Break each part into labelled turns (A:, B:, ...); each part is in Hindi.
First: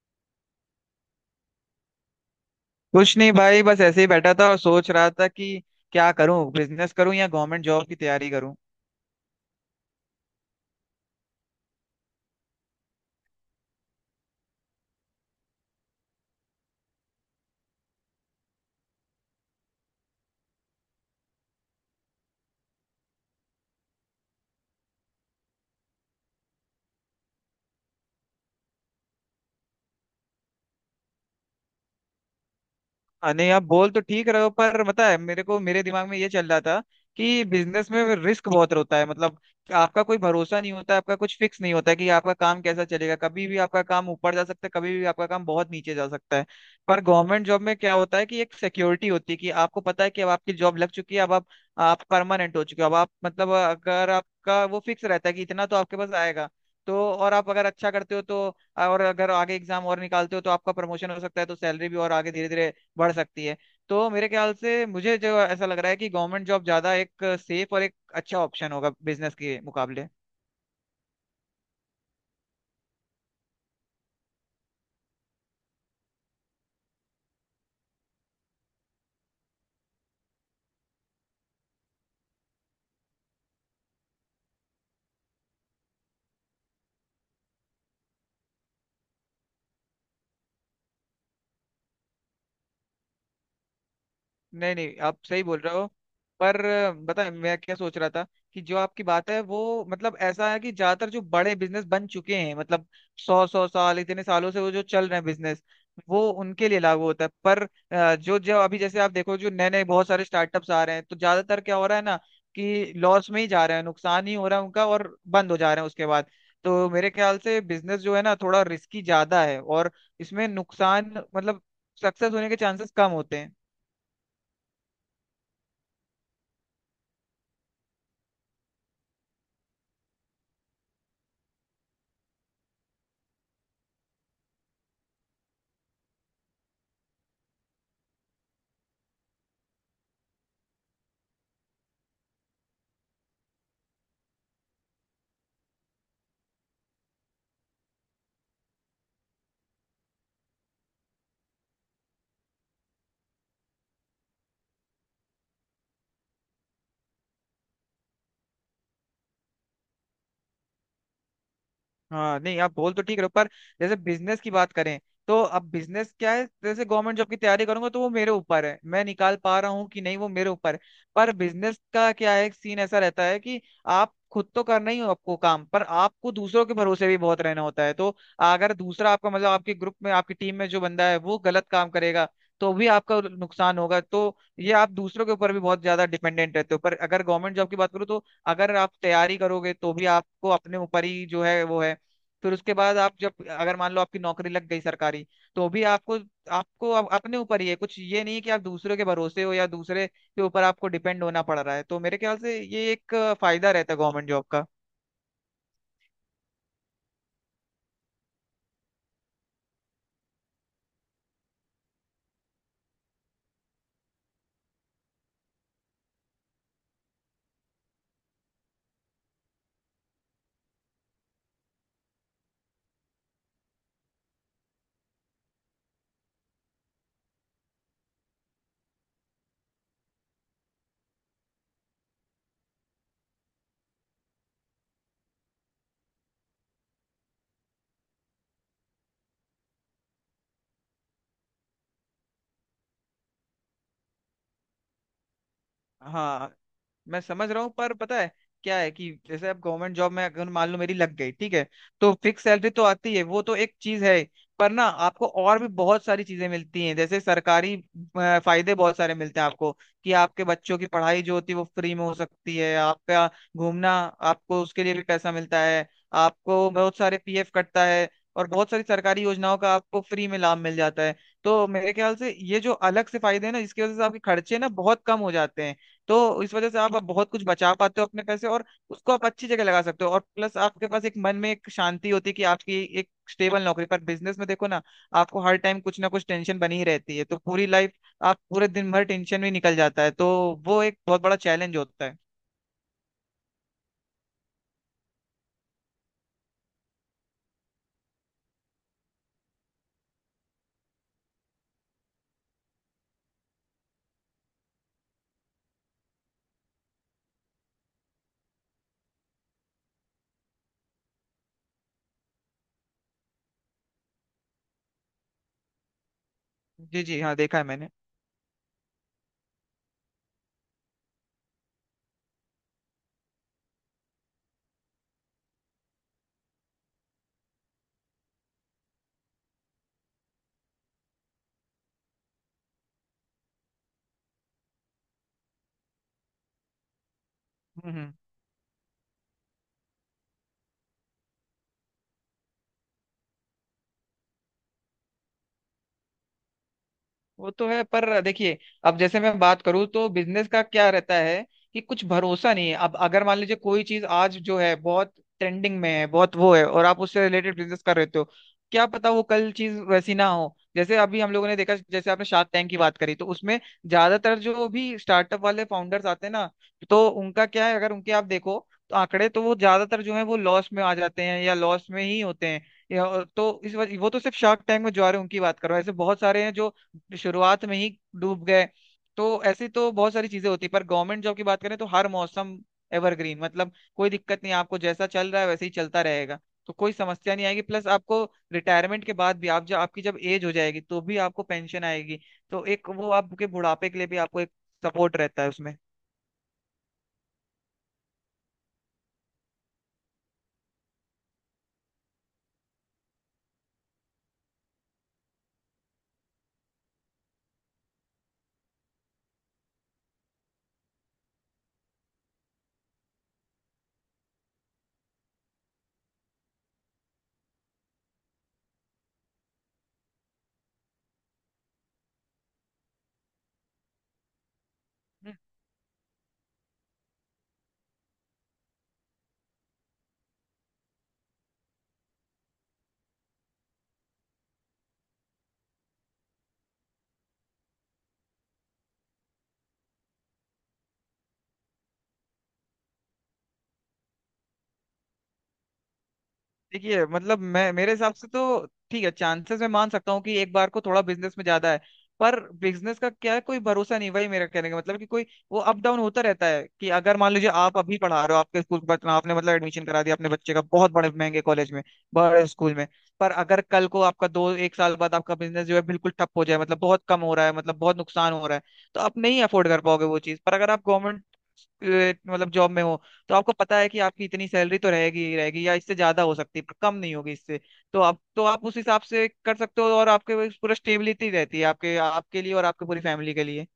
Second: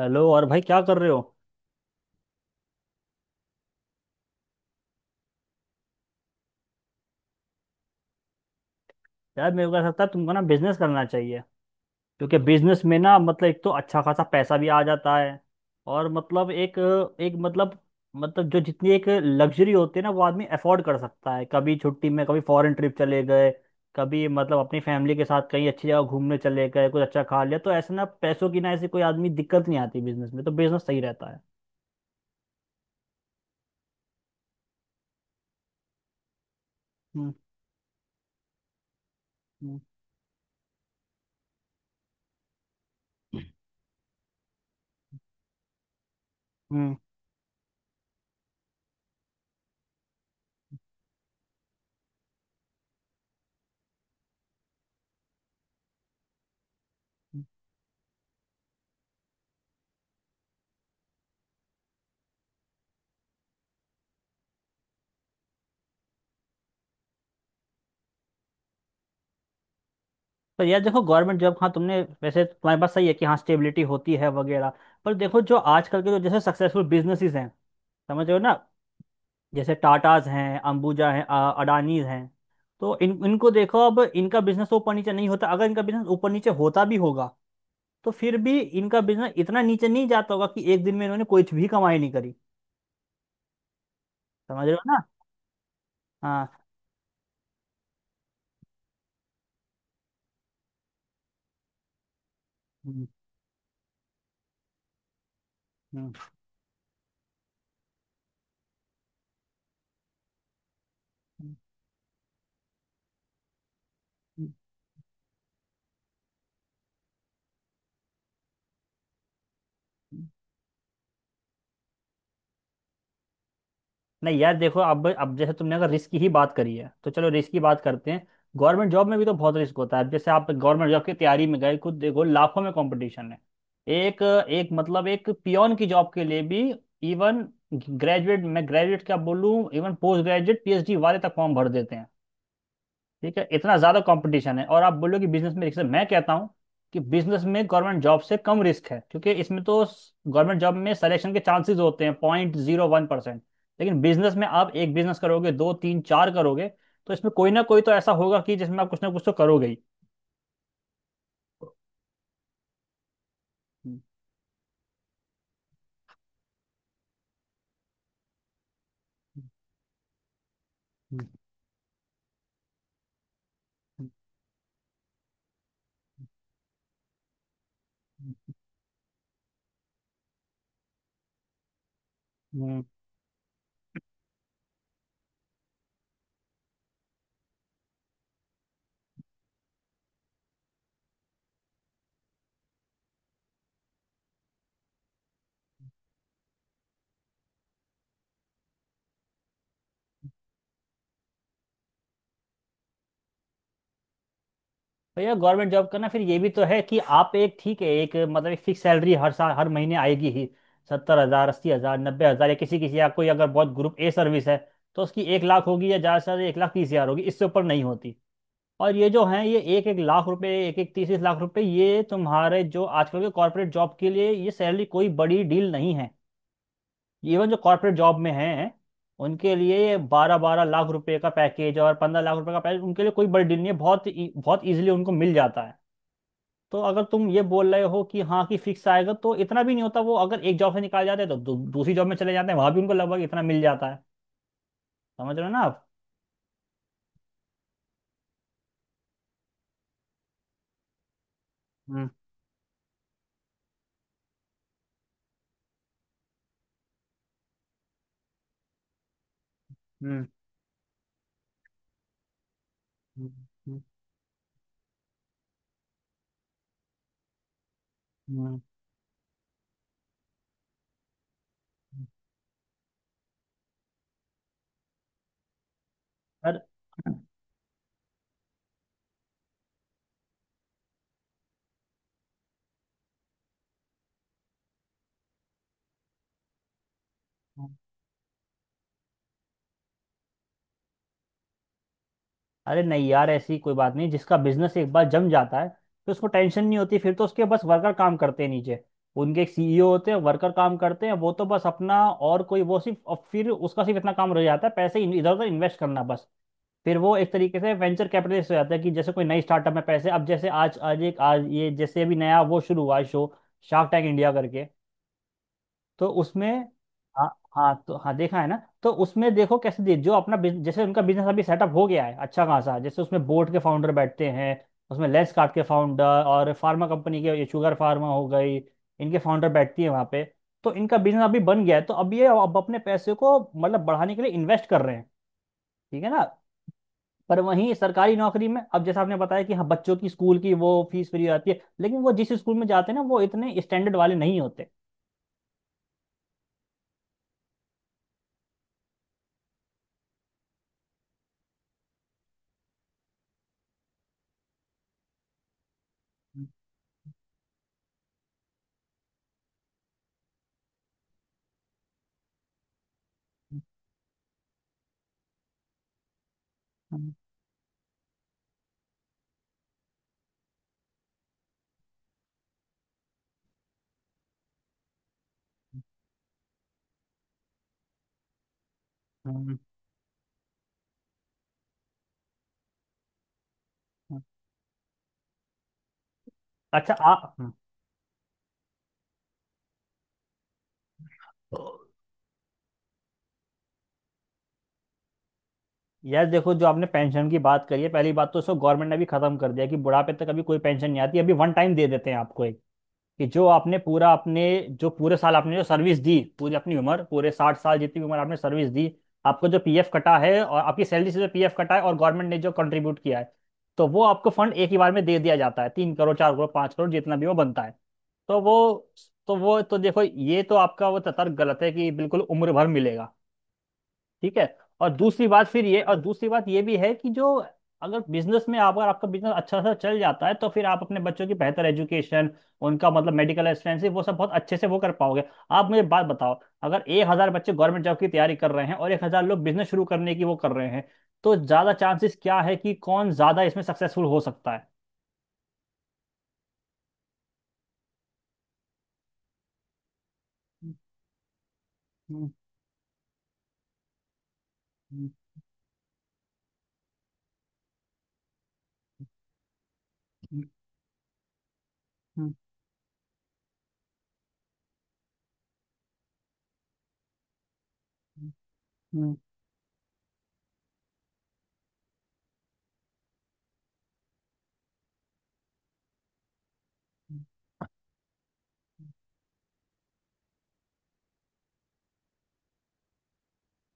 A: हेलो, और भाई, क्या कर रहे हो?
B: कुछ नहीं भाई, बस ऐसे ही बैठा था और सोच रहा था कि क्या करूं, बिजनेस करूं या गवर्नमेंट जॉब की तैयारी करूं।
A: यार, मेरे को ऐसा लगता है तुमको ना बिजनेस करना चाहिए। क्योंकि बिजनेस में ना मतलब एक तो अच्छा खासा पैसा भी आ जाता है। और मतलब एक एक मतलब मतलब जो जितनी एक लग्जरी होती है ना वो आदमी अफोर्ड कर सकता है, कभी छुट्टी में, कभी फॉरेन ट्रिप चले गए, कभी मतलब अपनी फैमिली के साथ कहीं अच्छी जगह घूमने चले गए, कुछ अच्छा खा लिया, तो ऐसे ना पैसों की ना ऐसी कोई आदमी दिक्कत नहीं आती बिजनेस में, तो बिजनेस सही रहता है।
B: अरे आप बोल तो ठीक रहे हो, पर पता है मेरे को मेरे दिमाग में ये चल रहा था
A: हम्म,
B: कि बिजनेस में रिस्क बहुत होता है, मतलब
A: हम्म,
B: आपका कोई भरोसा नहीं होता, आपका कुछ फिक्स नहीं होता है कि आपका काम कैसा चलेगा, कभी भी आपका काम ऊपर जा सकता है, कभी भी आपका काम बहुत नीचे जा सकता है।
A: हम्म,
B: पर गवर्नमेंट जॉब में क्या होता है कि एक सिक्योरिटी होती है, कि आपको पता है कि अब आपकी जॉब लग चुकी है, अब आप परमानेंट हो चुके हो, अब आप मतलब अगर आपका वो फिक्स रहता है कि इतना तो आपके पास आएगा। तो और
A: हम्म।
B: आप अगर अच्छा करते हो तो और अगर आगे एग्जाम और निकालते हो तो आपका प्रमोशन हो सकता है, तो सैलरी भी और आगे धीरे धीरे बढ़ सकती है। तो मेरे ख्याल से मुझे जो ऐसा लग रहा है कि गवर्नमेंट जॉब ज्यादा एक सेफ और एक अच्छा ऑप्शन होगा बिजनेस के मुकाबले।
A: पर यार देखो, गवर्नमेंट जॉब, हाँ तुमने, वैसे तुम्हारे पास सही है कि हाँ स्टेबिलिटी होती है वगैरह। पर देखो, जो आजकल के जो जैसे सक्सेसफुल बिजनेसेस हैं, समझ रहे हो ना? जैसे टाटाज हैं, अंबुजा हैं, अडानीज हैं। तो इन इनको देखो, अब इनका बिजनेस ऊपर नीचे नहीं होता। अगर इनका बिजनेस ऊपर नीचे होता भी होगा, तो फिर भी इनका बिजनेस इतना नीचे नहीं जाता होगा कि एक दिन में इन्होंने कुछ भी कमाई नहीं करी। समझ रहे
B: नहीं
A: हो
B: नहीं,
A: ना?
B: आप सही बोल रहे हो, पर
A: हाँ।
B: बताए मैं क्या सोच रहा था, कि जो आपकी बात है वो मतलब ऐसा है कि ज्यादातर जो बड़े बिजनेस बन चुके हैं, मतलब
A: हम्म,
B: सौ सौ साल, इतने सालों से वो जो चल रहे हैं बिजनेस,
A: हम्म,
B: वो उनके लिए लागू होता है। पर जो जो अभी जैसे आप देखो, जो नए नए बहुत सारे स्टार्टअप्स आ रहे हैं तो
A: हम्म,
B: ज्यादातर क्या हो रहा है ना, कि लॉस में ही जा रहे हैं, नुकसान ही हो
A: हम्म,
B: रहा है उनका और बंद हो जा रहे हैं उसके बाद। तो मेरे ख्याल से बिजनेस जो है ना थोड़ा रिस्की ज्यादा है और
A: हम्म।
B: इसमें नुकसान मतलब सक्सेस होने के चांसेस कम होते हैं।
A: नहीं यार देखो, अब जैसे तुमने अगर रिस्क की ही बात करी है, तो चलो रिस्क की बात करते हैं। गवर्नमेंट जॉब में भी तो बहुत रिस्क होता है। अब जैसे आप गवर्नमेंट जॉब की तैयारी में गए, खुद देखो, लाखों में कंपटीशन है। एक एक मतलब एक पियोन की जॉब के लिए भी। इवन ग्रेजुएट, मैं ग्रेजुएट क्या बोलूँ, इवन पोस्ट ग्रेजुएट पीएचडी वाले तक फॉर्म भर देते हैं। ठीक है, इतना ज़्यादा कंपटीशन है, और आप बोलो कि बिजनेस में रिस्क है। मैं कहता हूँ कि बिजनेस में गवर्नमेंट जॉब से कम रिस्क है, क्योंकि इसमें तो गवर्नमेंट जॉब में सिलेक्शन के चांसेस होते हैं 0.01%। लेकिन बिजनेस में आप एक बिजनेस करोगे, दो तीन चार करोगे, तो इसमें कोई ना कोई तो ऐसा होगा कि जिसमें आप कुछ ना कुछ तो करोगे ही।
B: हाँ नहीं, आप बोल तो ठीक रहे हो, पर जैसे
A: हम्म,
B: बिजनेस की बात करें, तो अब बिजनेस क्या है, जैसे गवर्नमेंट जॉब की तैयारी करूंगा तो वो मेरे ऊपर है, मैं निकाल पा रहा हूँ कि नहीं वो मेरे ऊपर है।
A: हम्म,
B: पर बिजनेस का क्या है, एक सीन ऐसा रहता है कि
A: हम्म,
B: आप खुद तो करना ही हो आपको काम, पर आपको दूसरों के भरोसे भी बहुत रहना होता है। तो
A: हम्म,
B: अगर दूसरा आपका मतलब आपके ग्रुप में आपकी टीम में जो बंदा है वो गलत काम करेगा तो
A: हम्म।
B: भी आपका नुकसान होगा, तो ये आप दूसरों के ऊपर भी बहुत ज्यादा डिपेंडेंट रहते हो। पर अगर गवर्नमेंट जॉब की बात करूँ तो अगर आप तैयारी करोगे तो भी आपको अपने ऊपर ही जो है वो है। फिर उसके बाद आप जब अगर मान लो आपकी नौकरी लग गई सरकारी, तो भी आपको आपको अप- अपने ऊपर ही है, कुछ ये नहीं है कि आप दूसरों के भरोसे हो या दूसरे के ऊपर आपको डिपेंड होना पड़ रहा है। तो मेरे ख्याल से ये एक फायदा रहता है गवर्नमेंट जॉब का।
A: भैया, गवर्नमेंट जॉब करना, फिर ये भी तो है कि आप एक, ठीक है, एक मतलब एक फिक्स सैलरी हर साल हर महीने आएगी ही। 70 हजार, 80 हजार, 90 हजार, या किसी किसी या कोई, अगर बहुत ग्रुप ए सर्विस है, तो उसकी 1 लाख होगी या ज़्यादा से ज़्यादा 1 लाख 30 हजार होगी, इससे ऊपर नहीं होती। और ये जो है ये एक एक लाख रुपए, एक एक तीस तीस लाख रुपए, ये तुम्हारे जो आजकल के कॉर्पोरेट जॉब के लिए ये सैलरी कोई बड़ी डील नहीं है। इवन जो कॉर्पोरेट जॉब में हैं, उनके लिए 12-12 लाख रुपए का पैकेज और 15 लाख रुपए का पैकेज उनके लिए कोई बड़ी डील नहीं है, बहुत इजीली उनको मिल जाता है। तो अगर तुम ये बोल रहे हो कि हाँ, कि फिक्स आएगा, तो इतना भी नहीं होता। वो अगर एक जॉब से निकाल जाते हैं तो दूसरी जॉब में चले जाते हैं, वहां भी उनको लगभग इतना मिल जाता है। समझ रहे हो ना आप?
B: हाँ, मैं समझ रहा हूँ, पर पता है क्या है, कि जैसे अब गवर्नमेंट जॉब में अगर मान लो मेरी लग गई, ठीक है,
A: हम्म,
B: तो फिक्स सैलरी तो आती है, वो तो एक चीज है। पर ना आपको और भी बहुत सारी चीजें मिलती हैं, जैसे सरकारी फायदे बहुत सारे मिलते हैं आपको, कि
A: हम्म,
B: आपके बच्चों की पढ़ाई जो होती है वो फ्री में हो सकती है, आपका
A: हम्म, हम्म,
B: घूमना, आपको उसके लिए भी पैसा मिलता है, आपको बहुत सारे पीएफ कटता है और
A: हम्म।
B: बहुत सारी सरकारी योजनाओं का आपको फ्री में लाभ मिल जाता है। तो मेरे ख्याल से ये जो अलग से फायदे हैं ना, इसकी वजह से आपके खर्चे ना बहुत कम हो जाते हैं। तो इस
A: अर-
B: वजह से आप बहुत कुछ बचा पाते हो अपने पैसे, और उसको आप अच्छी जगह लगा सकते हो और प्लस आपके पास एक मन में एक शांति होती है कि आपकी एक स्टेबल नौकरी। पर बिजनेस में देखो ना, आपको हर टाइम कुछ ना कुछ टेंशन बनी ही रहती है, तो पूरी लाइफ, आप पूरे दिन भर टेंशन में निकल जाता है, तो वो एक बहुत बड़ा चैलेंज होता है।
A: अरे नहीं यार, ऐसी कोई बात नहीं। जिसका बिजनेस एक बार जम जाता है, तो उसको टेंशन नहीं होती, फिर तो उसके बस वर्कर काम करते हैं नीचे, उनके एक सीईओ होते हैं, वर्कर काम करते हैं, वो तो बस अपना, और कोई वो सिर्फ, और फिर उसका सिर्फ इतना काम रह जाता है, पैसे इधर उधर इन्वेस्ट करना, बस। फिर वो एक तरीके से वेंचर कैपिटलिस्ट हो जाता है कि जैसे कोई नई स्टार्टअप में पैसे, अब जैसे आज आज एक आज ये जैसे अभी नया वो शुरू हुआ है शो, शार्क टैंक इंडिया करके, तो उसमें,
B: जी जी
A: हाँ,
B: हाँ, देखा है
A: हाँ,
B: मैंने।
A: तो हाँ, देखा है ना? तो उसमें देखो कैसे, दे जो अपना जैसे उनका बिजनेस अभी सेटअप हो गया है अच्छा खासा, जैसे उसमें बोर्ड के फाउंडर बैठते हैं। उसमें लेंस कार्ट के फाउंडर और फार्मा कंपनी के, ये शुगर फार्मा हो गई, इनके फाउंडर बैठती है वहाँ पे। तो इनका बिजनेस अभी बन गया है, तो अब ये अब अपने पैसे को मतलब बढ़ाने के लिए इन्वेस्ट कर रहे हैं, ठीक है ना? पर वहीं
B: हम्म हम्म।
A: सरकारी नौकरी में, अब जैसा आपने बताया कि हाँ, बच्चों की स्कूल की वो फीस फ्री रहती है, लेकिन वो जिस स्कूल में जाते हैं ना, वो इतने स्टैंडर्ड वाले नहीं होते।
B: वो तो है, पर देखिए, अब जैसे मैं बात करूं तो बिजनेस का क्या रहता है, कि कुछ भरोसा नहीं है। अब अगर मान लीजिए कोई चीज आज जो है बहुत ट्रेंडिंग में है, बहुत वो है और आप उससे रिलेटेड बिजनेस कर रहे हो, क्या पता वो कल चीज वैसी ना हो। जैसे अभी हम लोगों ने देखा, जैसे आपने शार्क टैंक की बात करी तो उसमें ज्यादातर जो भी स्टार्टअप वाले फाउंडर्स आते हैं ना, तो उनका क्या है, अगर उनके आप देखो तो आंकड़े तो वो ज्यादातर जो है वो लॉस में आ जाते हैं या लॉस में ही होते हैं। तो इस वजह, वो तो सिर्फ शार्क टैंक में जो आ रहे हैं उनकी बात कर रहा हूँ, ऐसे बहुत सारे हैं जो शुरुआत में ही डूब गए। तो ऐसी तो बहुत सारी चीजें होती है, पर गवर्नमेंट जॉब की बात करें तो हर मौसम एवरग्रीन, मतलब कोई दिक्कत नहीं, आपको जैसा चल रहा है वैसे ही चलता रहेगा, तो कोई
A: अच्छा
B: समस्या नहीं
A: आप।
B: आएगी। प्लस आपको रिटायरमेंट के बाद भी आप जब आपकी जब एज हो जाएगी तो भी आपको पेंशन आएगी, तो एक वो आपके बुढ़ापे के लिए भी आपको एक सपोर्ट रहता है उसमें।
A: यार देखो, जो आपने पेंशन की बात करी है, पहली बात तो उसको गवर्नमेंट ने भी खत्म कर दिया कि बुढ़ापे तक अभी कोई पेंशन नहीं आती, अभी वन टाइम दे देते हैं आपको एक, कि जो आपने पूरा अपने, जो पूरे साल आपने जो सर्विस दी, पूरी अपनी उम्र, पूरे 60 साल जितनी भी उम्र आपने सर्विस दी, आपको जो पीएफ कटा है और आपकी सैलरी से जो पीएफ कटा है और गवर्नमेंट ने जो कंट्रीब्यूट किया है, तो वो आपको फंड एक ही बार में दे दिया जाता है, 3 करोड़, 4 करोड़, 5 करोड़, जितना भी वो बनता है। तो वो तो वो तो देखो, ये तो आपका वो तर्क गलत है कि बिल्कुल उम्र भर मिलेगा। ठीक है। और दूसरी बात फिर, ये और दूसरी बात ये भी है कि जो, अगर बिजनेस में अगर आपका बिजनेस अच्छा सा चल जाता है, तो फिर आप अपने बच्चों की बेहतर एजुकेशन, उनका मतलब मेडिकल असिस्टेंसी, वो सब बहुत अच्छे से वो कर पाओगे। आप मुझे बात बताओ, अगर 1000 बच्चे गवर्नमेंट जॉब की तैयारी कर रहे हैं और 1000 लोग बिजनेस शुरू करने की वो कर रहे हैं, तो ज्यादा चांसेस क्या है कि कौन ज्यादा इसमें सक्सेसफुल हो सकता है?
B: देखिए मतलब मैं मेरे हिसाब से तो ठीक है, चांसेस मैं मान सकता हूँ कि एक बार को थोड़ा बिजनेस में ज्यादा है।
A: हम्म,
B: पर बिजनेस का क्या है, कोई भरोसा नहीं, वही मेरा कहने का मतलब, कि
A: हम्म,
B: कोई वो अप डाउन होता रहता है, कि अगर मान लीजिए आप अभी पढ़ा रहे हो आपके स्कूल के बच्चों, आपने मतलब एडमिशन करा दिया अपने
A: हम्म,
B: बच्चे का बहुत बड़े महंगे कॉलेज में,
A: हम्म,
B: बड़े स्कूल में, पर अगर कल को आपका दो एक साल बाद आपका बिजनेस जो है बिल्कुल ठप हो जाए, मतलब बहुत कम हो रहा है, मतलब बहुत नुकसान हो रहा है, तो
A: हम्म,
B: आप नहीं अफोर्ड कर पाओगे वो चीज। पर अगर आप गवर्नमेंट मतलब जॉब में हो, तो आपको पता है कि आपकी इतनी सैलरी तो रहेगी ही रहेगी, या इससे ज्यादा हो सकती है, पर कम नहीं
A: हम्म।
B: होगी इससे। तो आप उस हिसाब से कर सकते हो और आपके पास पूरा स्टेबिलिटी रहती है आपके आपके लिए और आपके पूरी फैमिली के लिए।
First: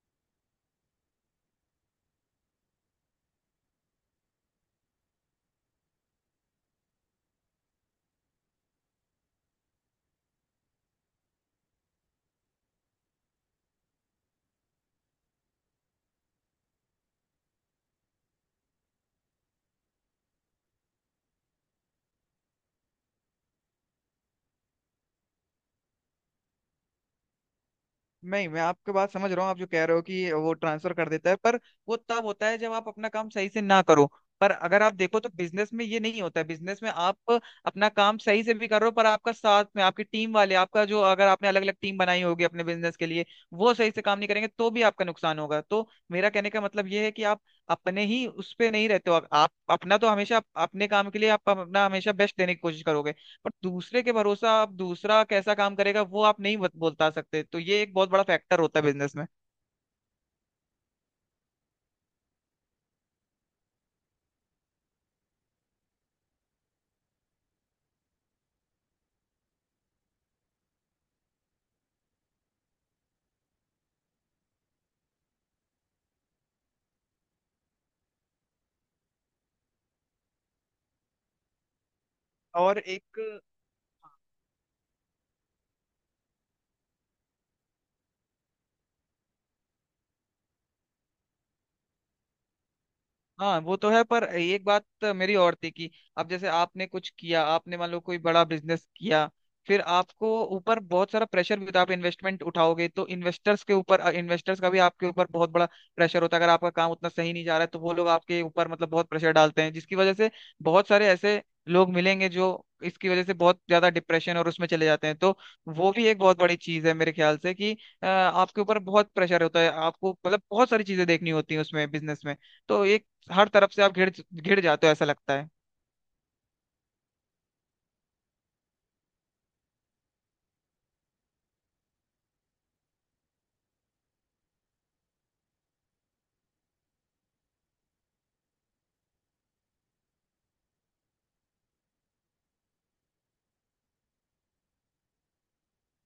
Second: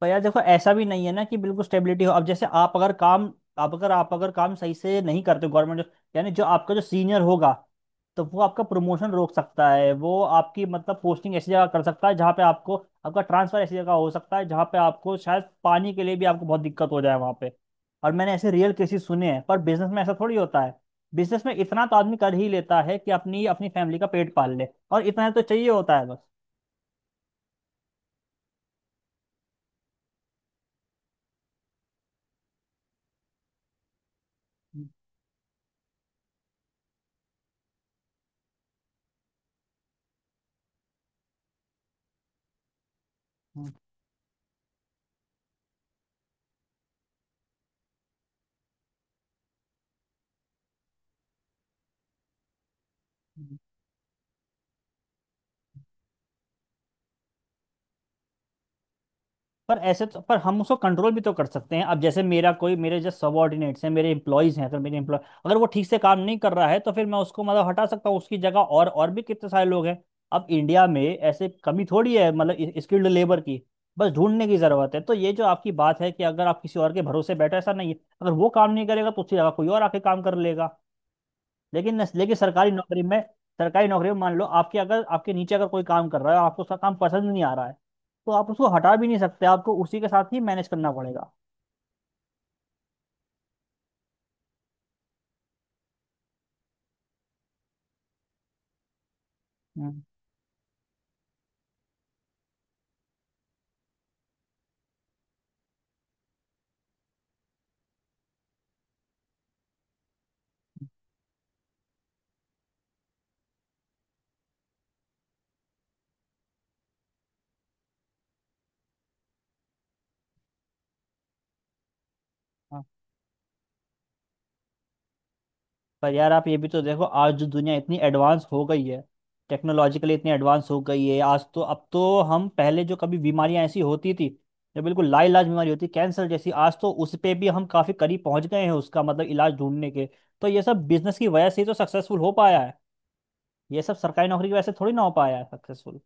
A: पर यार देखो, ऐसा भी नहीं है ना कि बिल्कुल स्टेबिलिटी हो। अब जैसे आप अगर काम सही से नहीं करते गवर्नमेंट, यानी जो आपका जो सीनियर होगा, तो वो आपका प्रमोशन रोक सकता है, वो आपकी मतलब पोस्टिंग ऐसी जगह कर सकता है जहाँ पे आपको, आपका ट्रांसफर ऐसी जगह हो सकता है जहाँ पे आपको शायद पानी के लिए भी आपको बहुत दिक्कत हो जाए वहाँ पे। और मैंने ऐसे रियल केसेस सुने हैं, पर बिजनेस में ऐसा थोड़ी होता है। बिजनेस में इतना तो आदमी कर ही लेता है कि अपनी अपनी फैमिली का पेट पाल ले, और इतना तो चाहिए होता है बस।
B: नहीं, मैं आपके बात समझ रहा हूँ, आप जो कह रहे हो कि वो ट्रांसफर कर देता है, पर वो तब होता है जब आप अपना काम सही से ना करो। पर अगर आप देखो तो बिजनेस में ये नहीं होता है, बिजनेस में आप अपना काम सही से भी कर रहे हो, पर आपका साथ में आपकी टीम वाले, आपका जो, अगर आपने अलग अलग टीम बनाई होगी अपने बिजनेस के लिए,
A: हम्म,
B: वो सही से काम नहीं करेंगे तो भी आपका नुकसान होगा। तो मेरा कहने का मतलब ये है कि आप अपने ही उस पे नहीं रहते हो, आप अपना तो हमेशा अपने काम के लिए, आप अपना हमेशा बेस्ट देने की कोशिश करोगे, पर
A: हम्म,
B: दूसरे के भरोसा आप दूसरा कैसा काम करेगा वो आप नहीं बता सकते, तो ये एक बहुत बड़ा फैक्टर होता है बिजनेस में।
A: पर ऐसे तो पर हम उसको कंट्रोल भी तो कर सकते हैं। अब जैसे मेरा कोई, मेरे जो सबॉर्डिनेट्स हैं, मेरे एम्प्लॉयज हैं, तो मेरे एम्प्लॉय अगर वो ठीक से काम नहीं कर रहा है तो फिर मैं उसको मतलब हटा सकता हूँ, उसकी जगह और भी कितने सारे लोग हैं। अब इंडिया में ऐसे कमी थोड़ी है मतलब स्किल्ड लेबर की, बस ढूंढने की जरूरत है। तो ये जो आपकी बात है कि अगर आप किसी और के भरोसे बैठे, ऐसा नहीं है, अगर वो काम नहीं करेगा तो उसकी जगह कोई और आके काम कर लेगा। लेकिन नस- लेकिन
B: और एक,
A: सरकारी नौकरी में मान लो आपके, अगर आपके नीचे अगर कोई काम कर रहा है और आपको उसका काम पसंद नहीं आ रहा है, तो आप उसको हटा भी नहीं सकते, आपको उसी के साथ ही मैनेज करना पड़ेगा।
B: हाँ, वो तो है, पर एक बात मेरी और थी, कि अब जैसे आपने कुछ किया, आपने मान लो कोई बड़ा बिजनेस किया, फिर
A: हम्म,
B: आपको ऊपर बहुत सारा प्रेशर भी होता है। आप इन्वेस्टमेंट उठाओगे तो इन्वेस्टर्स का भी आपके ऊपर बहुत बड़ा प्रेशर होता है, अगर आपका काम उतना सही नहीं जा रहा है तो वो लोग आपके ऊपर मतलब बहुत प्रेशर डालते हैं, जिसकी वजह से बहुत सारे ऐसे लोग मिलेंगे जो इसकी वजह से बहुत ज्यादा डिप्रेशन और उसमें चले जाते हैं। तो वो भी एक बहुत बड़ी चीज है मेरे ख्याल से, कि आपके ऊपर बहुत प्रेशर होता है, आपको मतलब बहुत सारी चीजें देखनी होती है उसमें बिजनेस में,
A: हाँ।
B: तो एक, हर तरफ से आप घिर घिर जाते हो ऐसा लगता है।
A: पर यार आप ये भी तो देखो, आज जो दुनिया इतनी एडवांस हो गई है, टेक्नोलॉजिकली इतनी एडवांस हो गई है, आज तो, अब तो हम, पहले जो कभी बीमारियां ऐसी होती थी जो बिल्कुल लाइलाज बीमारी होती, कैंसर जैसी, आज तो उस पे भी हम काफी करीब पहुंच गए हैं उसका मतलब इलाज ढूंढने के, तो ये सब बिजनेस की वजह से ही तो सक्सेसफुल हो पाया है। ये सब सरकारी नौकरी की वजह से थोड़ी ना हो पाया सक्सेसफुल,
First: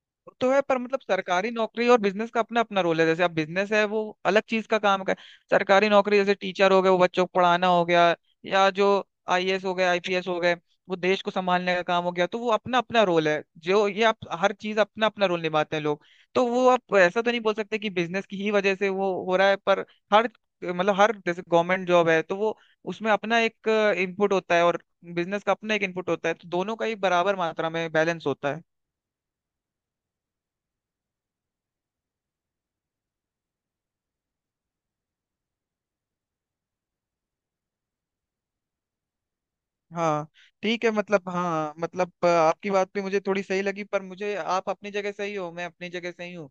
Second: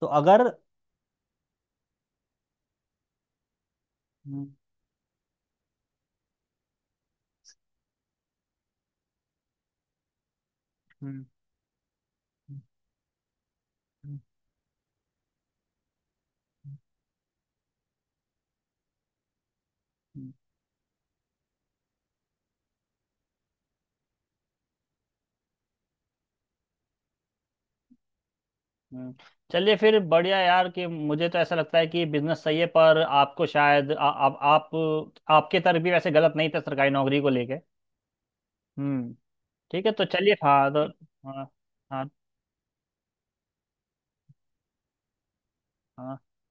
A: तो
B: तो
A: अगर।
B: है, पर मतलब सरकारी नौकरी और बिजनेस का अपना अपना रोल है, जैसे अब बिजनेस है वो अलग
A: हम्म,
B: चीज का काम का है। सरकारी नौकरी जैसे टीचर हो गए, वो बच्चों को पढ़ाना हो गया, या जो आईएएस हो गए, आईपीएस हो गए, वो देश
A: हम्म,
B: को संभालने का काम हो गया। तो वो अपना अपना रोल है, जो ये
A: हम्म,
B: आप हर चीज अपना अपना रोल निभाते हैं लोग। तो वो आप ऐसा तो नहीं बोल सकते कि बिजनेस की ही वजह से वो हो रहा है, पर हर
A: हम्म,
B: मतलब हर, जैसे गवर्नमेंट जॉब है तो वो उसमें अपना एक इनपुट होता है और बिजनेस का अपना एक इनपुट होता है, तो दोनों का ही बराबर मात्रा में बैलेंस होता है।
A: हम्म। चलिए फिर, बढ़िया यार, कि मुझे तो ऐसा लगता है कि बिजनेस सही है, पर आपको शायद आ, आप आपके तरफ भी वैसे गलत नहीं था सरकारी नौकरी को लेके। हम्म। ठीक है, तो
B: हाँ,
A: चलिए। हाँ,
B: ठीक
A: तो
B: है, मतलब
A: हाँ,
B: हाँ,
A: हाँ,
B: मतलब आपकी बात भी मुझे थोड़ी सही लगी, पर मुझे आप अपनी जगह सही हो, मैं अपनी जगह
A: हाँ,
B: सही हूँ।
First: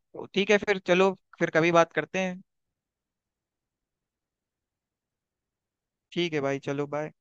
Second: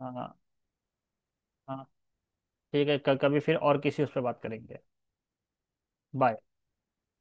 A: हाँ, हाँ,
B: ठीक है, फिर चलो, फिर कभी
A: हाँ।
B: बात करते हैं।
A: ठीक है, कभी फिर और किसी उस पर बात करेंगे।
B: ठीक
A: बाय।
B: है भाई, चलो बाय।